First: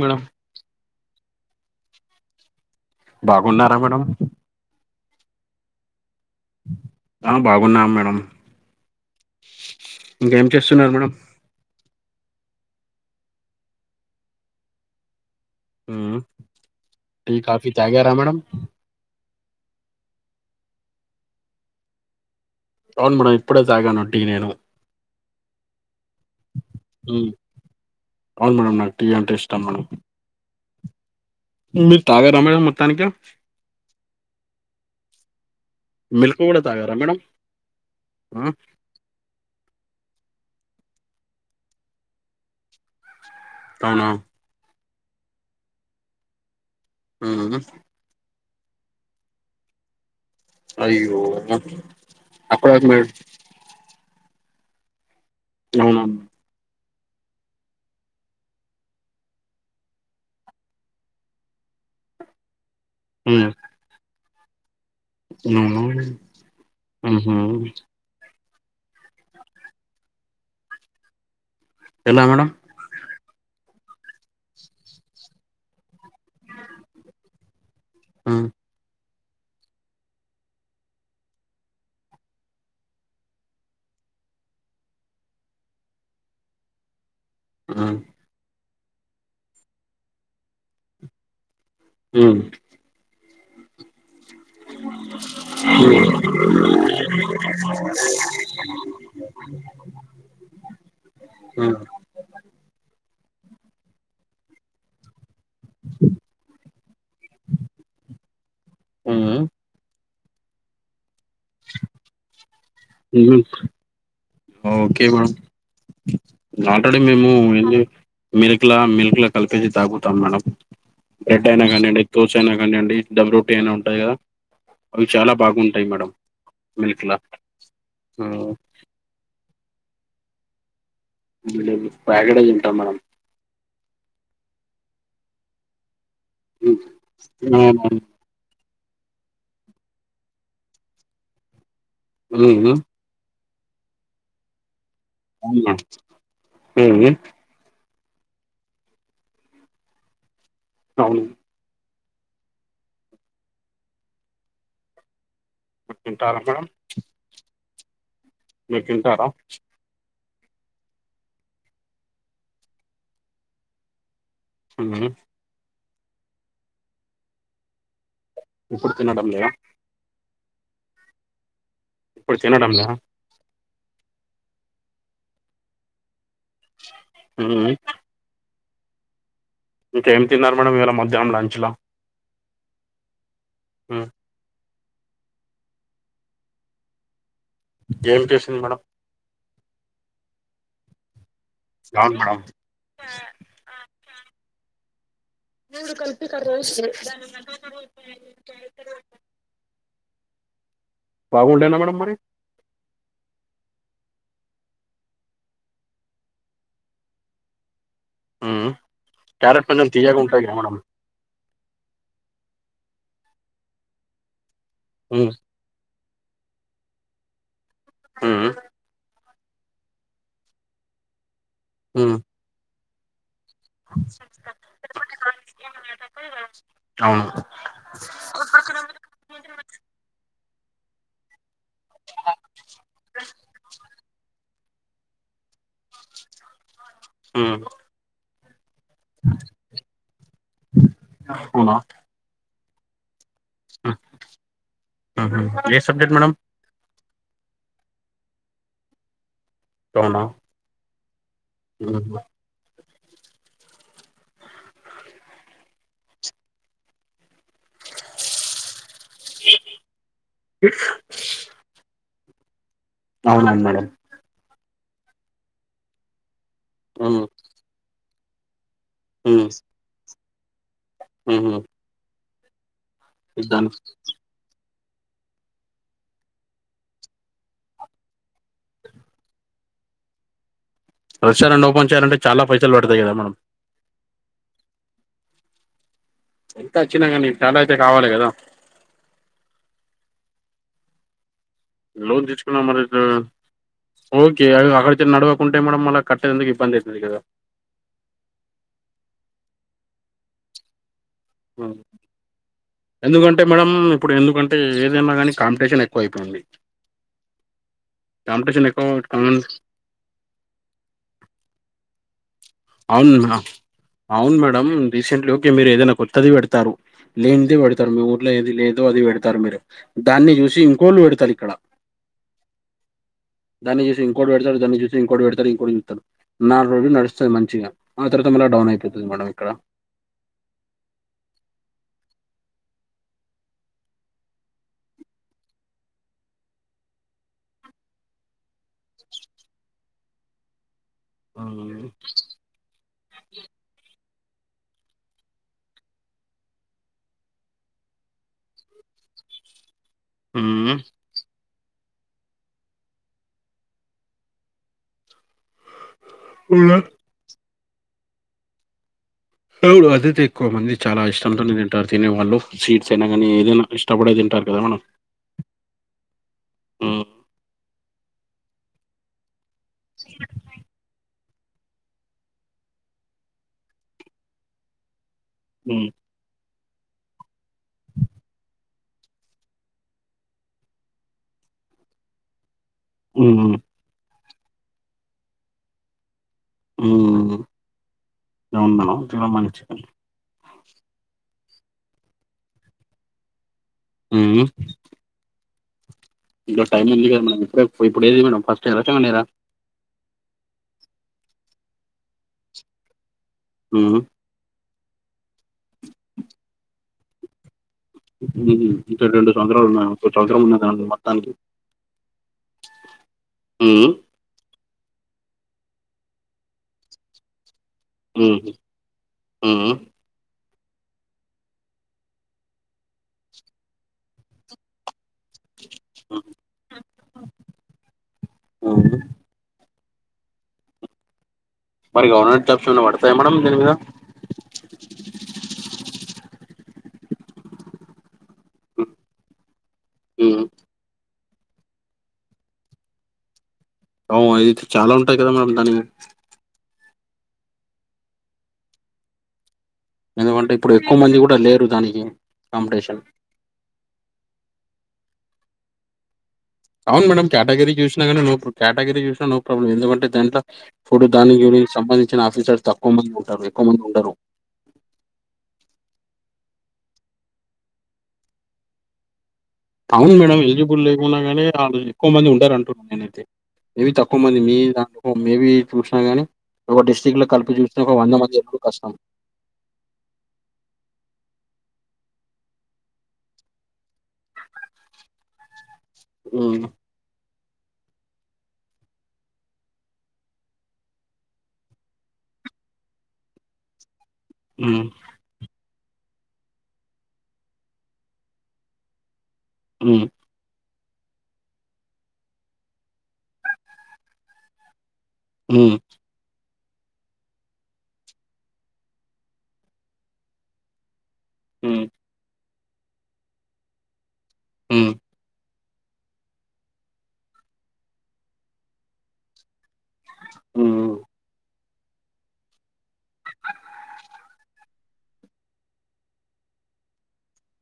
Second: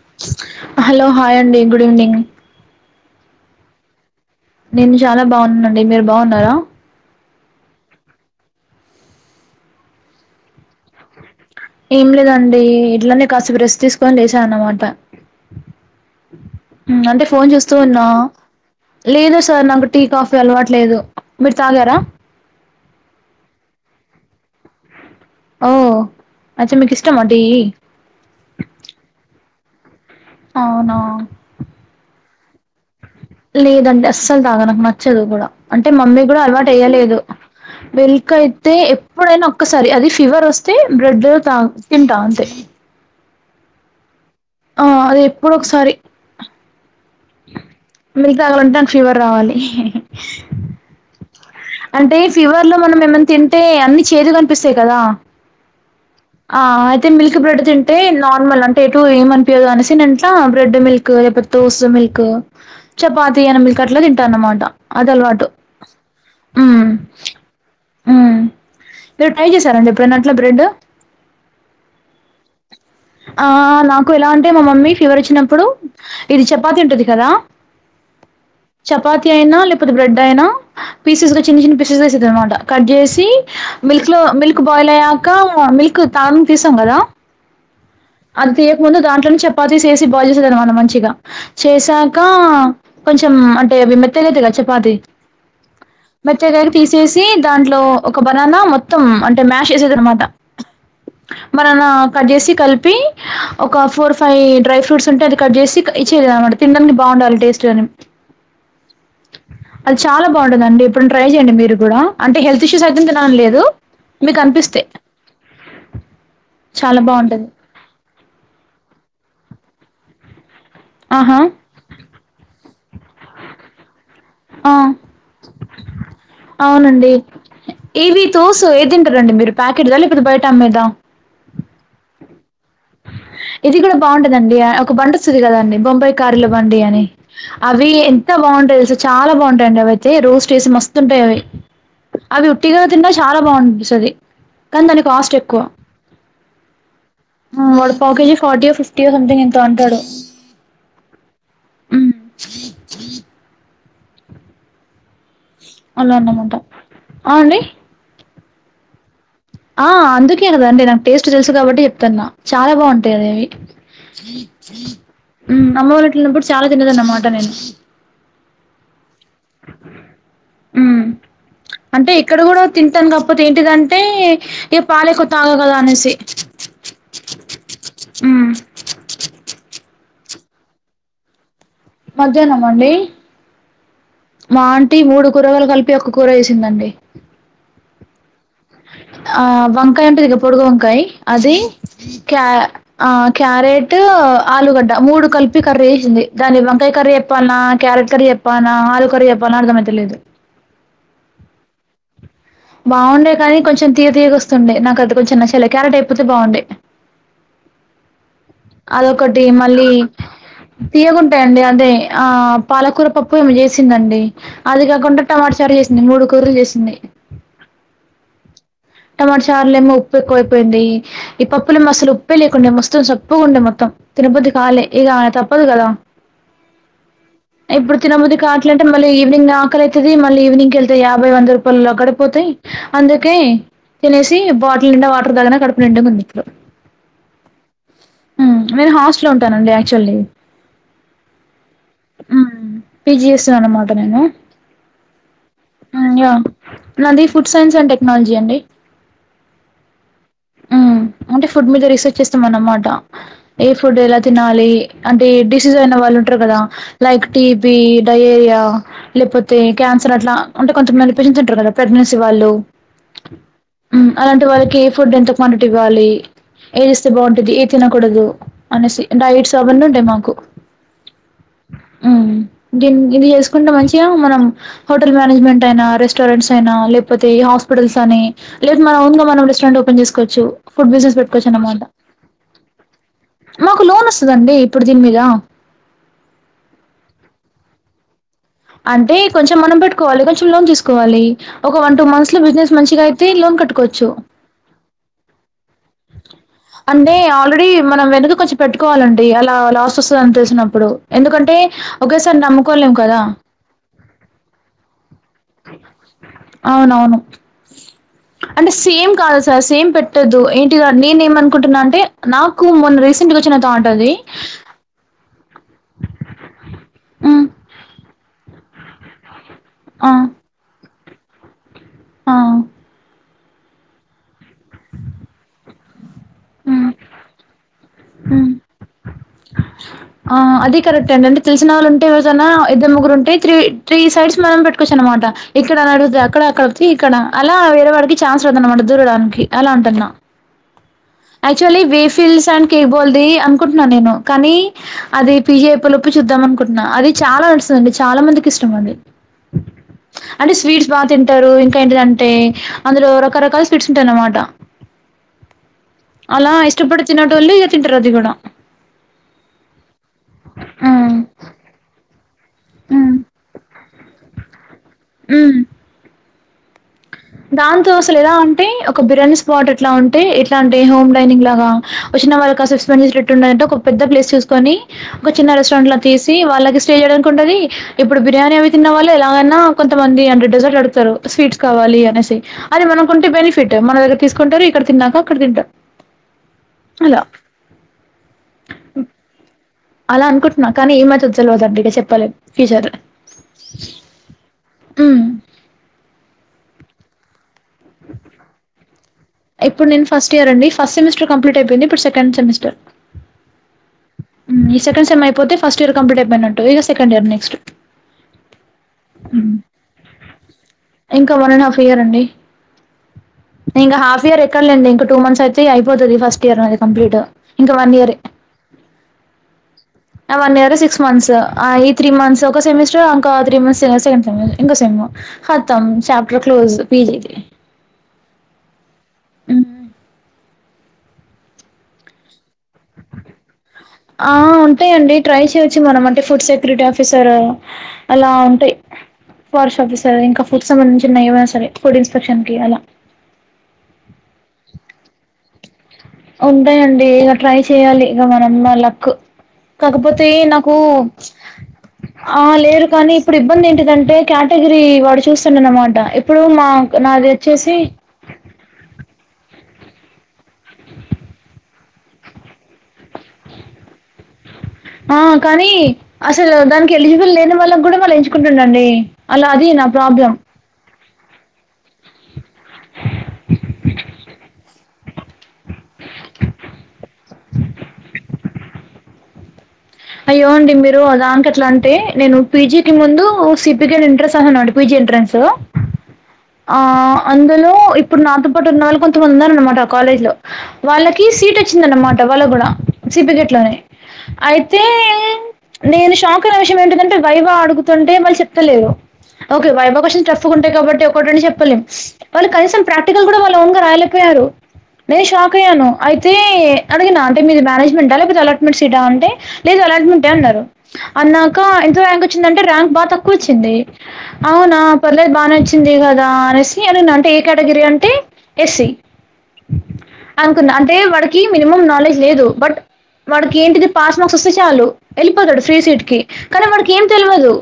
Madam hello hi అండి good evening బాగున్నారా madam నేను చాలా బాగున్నానండి మీరు బాగున్నారా ఆ బాగున్నాం మేడం ఇంకేం చేస్తున్నారు మేడం ఏం లేదండి ఇట్లనే కాసేపు రెస్ట్ తీసుకొని లేచ అనమాట మ్మ్ అంటే టీ ఫోన్ కాఫీ చూస్తూ ఉన్నా తాగారా మేడం లేదు సార్ నాకు టీ కాఫీ అలవాటు లేదు మీరు తాగారా అవును మేడం ఇప్పుడే తాగాను టీ నీను ఓ అచ్చా మీకు ఇష్టమా మ్మ్ టీ అవును మేడం నాకు టీ అంటే ఇష్టం మేడం అవునా మీరు తాగార మేడం మొత్తానికి లేదండి అస్సల్ తాగాను నాకు నచ్చదు కూడా అంటే మమ్మీ కూడా మిల్క్ అలవాటు తాగారా మేడం ఎయ్యాలేదు మిల్క్ మ్మ్ అయితే ఎప్ ఇప్పుడైనా ఒక్కసారి అది ఫీవర్ వస్తే బ్రెడ్ తా తింటా అంతే తావునా ఆ అది ఎప్పుడో ఒకసారి ఉనా మీకు కావలంటే నాకు ఫీవర్ రావాలి అయ్యో అంటే ఫీవర్ అక్కడ లో మనం మేడం ఏమన్నా తింటే అన్ని చేదుగా అనిపిస్తాయి కదా ఎమాని ఆ అయితే మిల్క్ బ్రెడ్ తింటే నార్మల్ అంటే ఎటు ఏమనిపియదు అనేసి నంటా బ్రెడ్ మిల్క్ లేకపోతే దోస మిల్క్ చపాతీ అయిన మిల్క్ అట్లా తింటా అన్నమాట అది అలవాటు ఉనా ఆహ ఆ మీరు ట్రై చేశారండి ఎప్పుడైనా అట్లా బ్రెడ్ ఎలా మేడం ఆ నాకు ఎలా అంటే మా మమ్మీ ఫీవర్ వచ్చినప్పుడు ఇది చపాతి ఉంటది కదా ఉమ్ చపాతి అయినా లేకపోతే బ్రెడ్ అయినా పీసెస్ గా చిన్న చిన్న పీసెస్ వేసేస్ అన్మాట కట్ జేసి హా మిల్క్ లో మిల్క్ బాయిల్ అయ్యాక మిల్క్ తాం తీసాం కదా ఆ అది తీయకముందు దాంట్లోనే చపాతీస్ ఏసి బాగా బాయిల్ చేసే దంమాట మంచిగా చేసాక కొంచెం అంటే అవి మెత్తగైతది గా చపాతి అ మెత్తగైనాక తీసేసి దాంట్లో ఒక బనానా మొత్తం అంటే మ్యాష్ చేసేది అనమాట మ్మ్ బనానా కట్ చేసి కల్పి ఒక ఫోర్ ఫైవ్ డ్రై ఫ్రూట్స్ ఉంటే అది కట్ చేసి ఇచ్చే దన్మాట తినడానికి బాగుండాలి టేస్ట్ గాని అని మ్మ్ అది చాలా బాగుంటుందండి ఎప్పుడన్ ట్రై చేయండి మీరు కూడా అంటే హెల్త్ ఇష్యూస్ అయితే మ్మ్ తినాలన్లేదు ఓకే మేమ్ చాలా ఆల్రడీ మేము బావుంటది. ఏం జే మిల్క్ లా మిల్క్ లా కలిపేసి తాగుతాం మేడం ఆహా! బ్రెడ్ అయినా కానీయండి దోస అయినా కానీయండి డమ్ రొటీ అయినా ఉంటాయ్ గదా? ఆ! అవి చాలా బాగుంటాయ్ మేడం మిల్క్ లా ఏవి తోస ఏ దింటరండి మీరు? పాకెట్దా లేకపోతే బయటమ్మెదా? ప్యాకటె తింటాం మేడం ఇది కూడా బాగుంటదండి ఒక బండస్తుంది కదా అండి బొంబై కార్లు బండి అని అవును అవి ఎం ఎంత బాగుంటాయో తెస చాలా బాగుంటాయండి అవి అయితే రొస్ట్ చేేసి మస్తుంటాయి అవి అవి ఉట్టిగా తిన్నా చాలా బాగున్పిస్తది కానీ దాని కాస్ట్ ఔనా ఉ ఊ ఉమ్ వాడు పావు కేజీ ఫార్టీ యో ఫిఫ్టీయో సంథింగ్ ఎంతో అంటాడు అవును మ్మ్ అలా తింటారా అన్నమాట మేడం అవుండి మీర్ తింటారా? ఆ అందుకే కదండి నాకు టేస్ట్ తెలుసు కాబట్టి చెప్తాన్నా చాలా బాగుంటాయి అవి ఉహు. ఉమ్ అమ్మ వావిట్లో ఉన్నప్పుడు చాలా తినేదన్నమాట నేను ఇప్పుడు తినడం లేదా? ఉమ్ అంటే ఇప్పుడు ఇక్కడ కూడా తినడం లేదా తింటాను కాకపోతే ఏంటిదంటే ఇక పాలెక్కువ తాగవు కదా అనేసి ఉ ఊ ఉమ్ ఇంకేమి తిన్నారు మేడం ఇవాల మధ్యానం లంచ్ లా? మధ్యానమా అండి హ్మ్ మా ఆంటి మూడు కూరగాయలు కలిపి ఒక్క కూర చెసిందండి ఏం చేసింది మేడం? ఆ వంకాయ్ ఉంటది గా పొడుగు వంకాయ్ అది అవును మేడం క్యా ఆ క్యారెట్, ఆలుగడ్డ మూడు కల్ప్ ప్పి కర్రీ వేసింది దాన్ని వంకాయ కర్రీ చెప్పాల్నా క్యారెట్ కర్రీ చెప్పాల్నా ఆలు కర్రీ చెప్పాల్నా అర్థమైతలేదు బాగుండేనా మేడం మరి? బాగుండే కానీ కొంచెం తీగ తీయక వస్తుండే నాకు అది కొంచెం నచలే క్యారెట్ అయిపోతే బాగుండే ఉం అదొకటి క్యారెట్ మళ్ళీ కొంచెం తీయగుంటాయి క మేడం తీయగుంటాయండి అదే ఆ పాలకూర పప్పు ఏమొ చేసిందండి అదిగా కొంట ఉమ్. టమాటా చారు చేసి మూడు కూరలు చేసింది ఉం టమాటా చారు లెమో ఉప్పు ఎక్కువ అయిపోయింది ఈ పప్పులేమో అసలు ఉమ్. ఉప్పే లేకుండా మొత్తం సప్పుగా ఉండే మొత్త త్తం తినే బుద్ధి కాలె ఇగ తప్పదు కదా అవును ఇప్పుడు తినముది కావట్ అంటే మళ్ళీ ఇప్పుడు తిన బుద్ధి కావట్లే అంటే ఈవినింగ్ ఆకలై తుది మళ్ళీ ఈవినింగ్కి వెళ్తే యాభై వంద రూపాయలు అక్కడిపోతాయి [unintelligible] అందుకే తినేసి బాటిల్ నిండా వాటర్ తాగిన కడుపు నిండుగుంది ఇపుడు ఉం ఉం నేను హాస్టల్ ఉంటానండి యాక్చువల్లీ అవునా ఉం పిజి చెస్తున్నా అన్నమాట నేను ఉహు. ఏ సబ్జెక్ట్ యా మేడం నాది ఫుడ్ సైన్స్ అండ్ టెక్నాలజీ అండి అవునా ఉం అంటే ఫుడ్ మీద రీసెర్చ్ చేస్తామన మాట ఏ ఫుడ్ ఎలా తినాలి అంటే డిసీజ్ అయిన వాళ్ళు ఉంటారు కదా లైక్ టీబి డయేరియా లేకపోతే క్యాన్సర్ అట్లా అంటే కొంతమంది పేషెంట్స్ ఉంటారు కదా ప్రెగనెన్సీ వాళ్ళు అవునా మేడమ్ అలాంటి వాళ్ళకి ఫుడ్ ఎంత క్వాంటిటీ ఇవ్వాలి ఏది ఇస్తే బాగుంటది ఏ తినకూడదు అనేసి డైట్స్ అవన్నీ ఉంటాయి మాకు హు హామ్ ఉం గిన్ని గిన్ని చేసుకుంటే మంచిగా మనం హోటల్ మేనేజ్మెంట్ అయినా రెస్టారెంట్స్ అయినా లేకపోతే హాస్పిటల్స్ అని లేదు మనం ఓన్ గా మనం రెస్టారెంట్ ఓపెన్ చేసుకోచ్చు రెస్టారెంట్ ఓపన్ చేయాలంట చాలా పైసలు పడాయి కద మేడం మాకు లోన్ వస్తుందండి ఇప్పుడు దీని మీద ఎంత వచ్చినా గానీ చాలా అయితే కావాలి కదా అంటే కొంచెం మనం పెట్టుకోవాలి కొంచెం లోన్ తీసుకోవాలి ఒక వన్ టూ లోన్ మంత్స్ లో బిజినెస్ మంచిగా అయితే లోన్ కట్టుకోవచ్చు [unintelligible] అక్కడ నడవాకుంటాయి మ్యాడం మ అంటే ఆల్రెడీ మనం వెనక కొంచెం పెట్టుకోవాలండి అలా లాస్ వస్తుందని తెలిసినప్పుడు ఎందుకంటే ఒకేసారి నమ్ముకోలేము కదా ఎందుకంటే మేడం ఇప్పుడు ఎందుకంటే ఏదైనా ఏమైనా కాని కాంపిటీషన్ ఎక్కువ అయిపోయింది అవునవును కాంపిటీషన్ అంటే సేమ్ ఎక్కువ కాదు సార్ సేమ్ పెట్ ట్టదు ఏంటి నేను ఏమనుకుంటున్నా అంటే నాకు మొన్న రీసెంట్ అవును గా వచ్చిన తాట్ అది అవును మేడం రీసెంట్లీ ఓకే మీరు ఏదైనా కొత్తది పెడతారు హ్మ్, లేనిద పెడతారు మీ ఊర్లో ఏది లేదో అది పెడతారు మీరు ఆ, దాన్ని చూసి ఇంకోళ్ళు పెడతారు ఇక్కడ ఆ దాన్ని చూసి ఇంకోటి పెడతారు దాన్ని చూసి ఇంకోటి పెడతారు ఇంకోటి చూస్తారు నాలుగు హ్మ్, రోజలు నడుస్తా మంచిగా ఆ తరువాత మళ్ళీ హ్మ్, డౌన్ అయిపోతుంది మ్యాడమ్ ఇక్కడ ఆ అది కరెక్ట్ అండి అంటే తెలిసిన వాళ్ళుంటే [unintelligible] ఏదైనా ఇద్దరు ముగ్గురుంటే త్రీ త్రీ సైడ్స్ మనం పెట్టుకోవచ్చు అనమాట ఇక్కడ అడిగితే అక్కడ అక్కడతే ఇక్కడ అలా వేరే వాడికి ఛాన్స్ రాదన్న మాట దూరడానికి అలా అంటున్నా యాక్చువల్లీ వేఫిల్స్ అండ్ కేక్ బాల్ది అనుకుంటున్నాను నేను కానీ అది పిజి అయిపోయే లొప్ చూద్దాం అనుకుంటున్నా అది చాలా నడుస్తుందండి చాలా మందికి ఇష్టం అండి అంటే మ్మ్. స్వీట్స్ బాగా తింటారు ఇంకా ఏంటిదంటే అందులో రకరకాల స్వీట్స్ ఉంటాయి అన్నమాట అలా ఇష్టపడి తిన్నోటులు ఇగ తింటారు అది కూడా అవును అదైతే ఎక్కువ మంది చాలా హ్మ్ ఇష్టంతోనే తింటారు తినే వాళ్ళు సీట్స్ అయినా హ్మ్ కాగానీ ఏదైనా ఇష్టపడే తింటారు కదా మేడం ఉమ్ మ్మ్. దాంతో అసలు ఎలా అంటే ఒక బిర్యానీ స్పాట్ ఎట్లా ఉంటే ఎట్లా అంటే హోమ్ డైనింగ్ లాగా వచ్చినవాళ్లు కాసేపు స్పెండ్ చేసేటట్టు ఉండేట్టు ఒక పెద్ద ప్లేస్ చూసుకొని ఒక రెస్టారెంట్ మ్మ్. లాగా తీసి వాళ్ళకి స్టే చేయడానికి ఉంటది ఇప్పుడు బిర్యానీ అవి తిన్న వాళ్లు ఎలాగైనా కొంతమంది హండ్రెడ్ పర్సెంట్ డెజర్ట్ అడుగుతారు స్వీట్స్ కావాలి అనేసి అది మనకుంటే మ్మ్. బెనిఫిట్ మన దగ్గర తీసుకుంటారు ఇక్కడ తిన్నాక అక్కడ తింటారు అలా ఉమ్ ఏముంది మేడం తిన్నాం కానీ చెప్పండి అలా అనుకుంటున్నా కానీ ఏమైతుందో తెలవదు అంటే చెప్పలే ఫ్యూచర్ లో హ ఉమ్ ఇంకా టైం ఉందిగాదా మేడం ఇప్పుడు ఇప్పుడు ఏది మేడం ఫస్ట్ ఇయ్యరా సెకండ్ ఇయ్యరా ఇప్పుడు నేను ఫస్ట్ ఇయర్ అండి ఫస్ట్ సెమిస్టర్ కంప్లీట్ అయిపోయింది ఇప్పుడు సెకండ్ సెమిస్టర్ ఉ ఈ సెకండ్ సమ్ అయిపోతే ఫస్ట్ ఇయర్ కంప్లీట్ అయి పోయినట్టు ఈక సకండ్ ఇయర్ నెక్స్ట్ ఇంకా రెండు హ్మ్. సంవత్సరాలు ఉన్నా ఒక సంవత్సరం ఉన్న మొత్తాన్ని ఇంకా వన్ అండ్ హఫ్ ఇయర్ అండి ఉ ఇంకా హాఫ్ ఇయర్ ఎక్కడలేండి ఇక టూ మంత్స్ అయితే అయిపోతది ఫస్ట్ ఇయర్ అది కంప్లీట్ ఇంకా వన్ ఇయర్ ఉమ్ ఉ వన్ ఇయర్ సిక్స్ మంత్స్ ఆ ఈ త్రీ మంత్స్ ఒక సెమిస్టర్ ఇంకా త్రీ మంత్స్ సెకండ్ సెమిస్టర్ ఇంకో సెమ్ ఖత్తం చాప్టర్ క్లోస్ పిజిది ఆ ఉ మరి గవర్నంట్ టాక్స్లు ఏమైనా పడతాయా మేడం దీని మీద ఆ ఉంటాయిండి ట్రై చేయవొచ్చు మనం అంటే ఫుడ్ సెక్యూరిటీ ఆఫీసర్ అలా ఉంటాయి ఫారెస్ట్ ఆఫీసర్ ఇంకా హ్మ్. ఫుడ్ సంబంధించిన ఏమైనా సరే ఫుడ్ ఇన్స్పెక్షన్ కి అలా అవు అయితే చాలా ఉంటాయి కదా మేడం దానికి ఉంటాయండి ఇక ట్రై చెయాలి ఇక మనమా లక్ కాకపోతే ఎందుకంటే ఇప్పుడు నాకు ఎక్కువ మంది గూడా లేరు దానికి ఆ లేరు కాంపిటీషన్. కానీ ఇప్పుడు ఇబ్బంది ఏంటిదంటే కేటగిరీ వాడు చూస్తుండ అనమాట ఇప్పుడు మా అవును మేడం నాది కేటగిరీ వచ్చేసి చూసినా కానీ నో కేటగిరీ చూసినాో ప్రబ్ం ఎందుకంటే దాంట్లో ఇప్పుడు దానికి సంబంధించిన ఆఫీసర్ తక్కువ మంది ఉంటారు ఎక్కువ మంది ఉంటారు ఆ కానీ అసలు దానికి ఎలిజిబుల్ లేని వాళ్ళం కూడా మళ్ళ ఎంచుకుంటుండండి అలా అధీ నా అవును ప్రాబ్లం మేడం ఎలిజిబుల్ లేకున్నా కానీ వాళ్ళ ఎక్కువ మంది ఉండారంటడి న్నా అయితే ఏవి తక్కువ మంది మీ దాంట్ మేబి చూసినా గాని ఒక డిస్టిరిక్ట్ లో కలిపి చూసిన ఒక వంద మంది ఎరుడు కష్టాం అయ్యో అండి మీరు అ దానికి అట్లా అంటే నేను పీజీకి ముందు సిపిగా ఎంట్రన్స్ అని పి జీ ఎంట్రెన్స్ హ్మ్. ఆ అందులో ఇప్పుడు నాతో పాటు ఉన్న వాళ్ళు కొంతమంది ఉన్నారుఅనమాట ఆ కాలేజ్ లో వాళ్ళకీ సీట్ వచ్చిందన్నమాట వాళ్ళ కూడా సిపికెట్ లోనే ఆ మ్ నేను షాక్ అయిన విషయం ఏంటిదంటే వైభా అడుగుతుంటే వాళ్ళు చెప్తలేరు ఓకే వైభా హ్మ్. వర్షన్ ట్ర చ్చుకుంటాయి కాబట్టి ఒకటిరెండు చెప్పలేం వాళ్ళు కనీసం ప్రాక్టికల్ కూడా వాళ్ళు ఓన్గ రాయలేకపోయారు నేను షాక్ హ్మ్. అయ్యాను అయితే అదిగి నాంటైప్ మీది మేనేజ్మెంటా లేకపోతే అలాట్మెంట్ సీటీ నా అంటే లేదు అలాట్మెంటే అన్నారు అన్నాక్ ఊ ర్యాంక్ వచ్చిందింటే ర్యాంక్ బా తక్కువ వచ్చిందే అవునా హ్మ్. పర్లేదు బానే వచ్చింది చ్చింది కదా అనేసీ అనిన అంటే ఏ కేటగిరీ అంటే ఎస్సీ అనుకున్న అంటే హ్మ్. వాడికీ మినిమం నాలెడ్జ్ లేదు బట్ వాడికి ఏంటిది పాస్ మార్క్స్ వస్తే చాలు వెళ్ళిపోతాడు ఫ్రీ సీట్ కి కానీ వాడికి ఏం తెలవదు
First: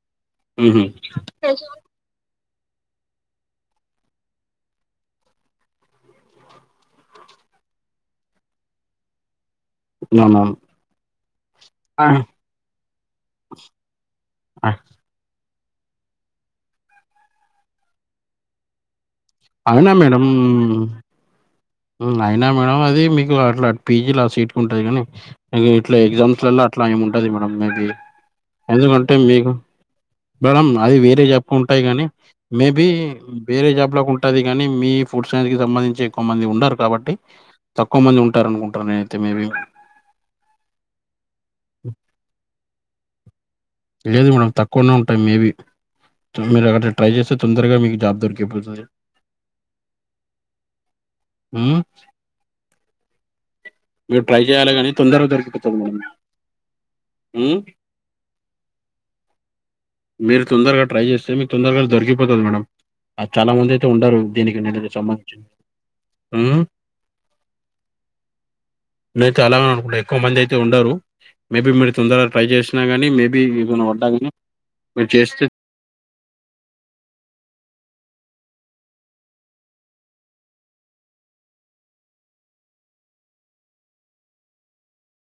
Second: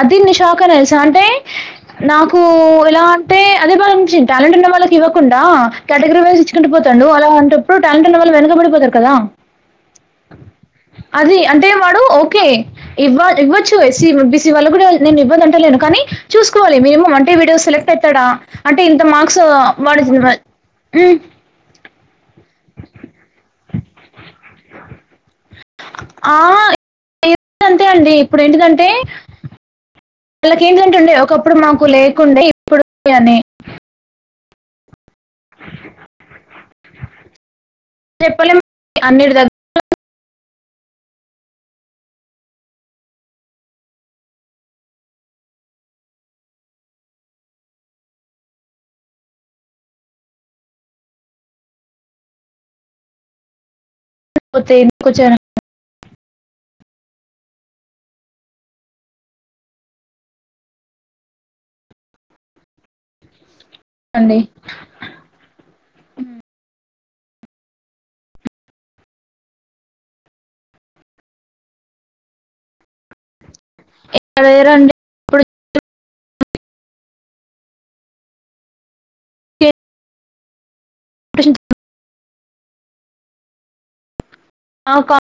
అదీ నిష్క్ క్లాక హ్మ్. హ్మ్. తెల్సా అంటే నాకూ ఎలా అంటే అనిపించింది టాలెంట్ ఉన్న వాళ్ళకి ఇవ్వకుండా కేటగిరివైజ్ ఇచ్చుకుంటూ పోతండు అలాంటప్పుడు టాలెంట్ ఉన్న వాళ్ళు వెనకబడిపోతారు కదా నాన్నన్ అదీ అంటే వాడు ఓకే ఇవ్వాలి ఇవ్వచ్చు ఎస్సీ బీసీ వాళ్ళ ఆ! కూడా నేను ఇవ్వదంటలేను కానీ చూసుకోవాలి మినిమం అంటే వీడు సెలెక్ట్ పెట్టడా అంటే ఇంత మార్క్సూ అవునా వాడకి వచ్ ఉ ఉమ్ అయినా మేడం అదీ మీకు అట్లా పీజీలా ఆ సీట్కు ఉంటది కానీ ఇగో ఇట్లా ఆ! ఎగ్జామ్స్ లల్లా అట్లా ఏమి ఉంటది మేడమ్ మేబి అంతే అండి. ఇప్పుడేంటిదంటే ఎందుకంటే మీకు మేడం అది వాళ్ళకేంటిదంటే ఉండే వేరే జాబ్ కు ఒకప్పుడు ఉంటాయి మాకు కానీ లేకుండే మేబీ ఇప్పుడు అని వేరే జాబ్ లో ఉంట టది కానీ మీ ఫుడ్సెన్ కి సంబంధించి ఎక్కువ మంది ఉండారు కాబట్టి తక్కువ మంది ఉంటారు చెప్పలేం అనుకుంటాన్న నేనైతే అన్నిటి మేబీ దగ్గర లేదు మేడం తక్కువనే ఉంటయ్ మేబీ సో మీరు అక్కడ ట్రై చేస్తే తొందరగా మీకు జాబ్ దొరికిపోతది ఊ మీరు ట్రై చేయాలే పోతే కానీ తొందరగా ఎందుకొచ్చారండి. దొరికిపోతావు మేడం ఉమ్ మీరు తొందరగా ట్రై చేస్తే మీక్ తొందరగా దొరికిపోతది మేడం. ఆ చాలా మంది అయితే ఉంటారు దీనికి నేనిదే సంబంధించి ఉమ్ నే చాలానే అనుకుంటా ఎక్కువ మంది అయితే ఉండరూ మేబీ మీరు తొందర ట్రై చేసినా గానీ మేబీ యునో వడ్డాగినీ ఇక్కడ లేరండి. మీరు చేస్తే ఏ ప్రశ్నిద్ ఆ ఒకా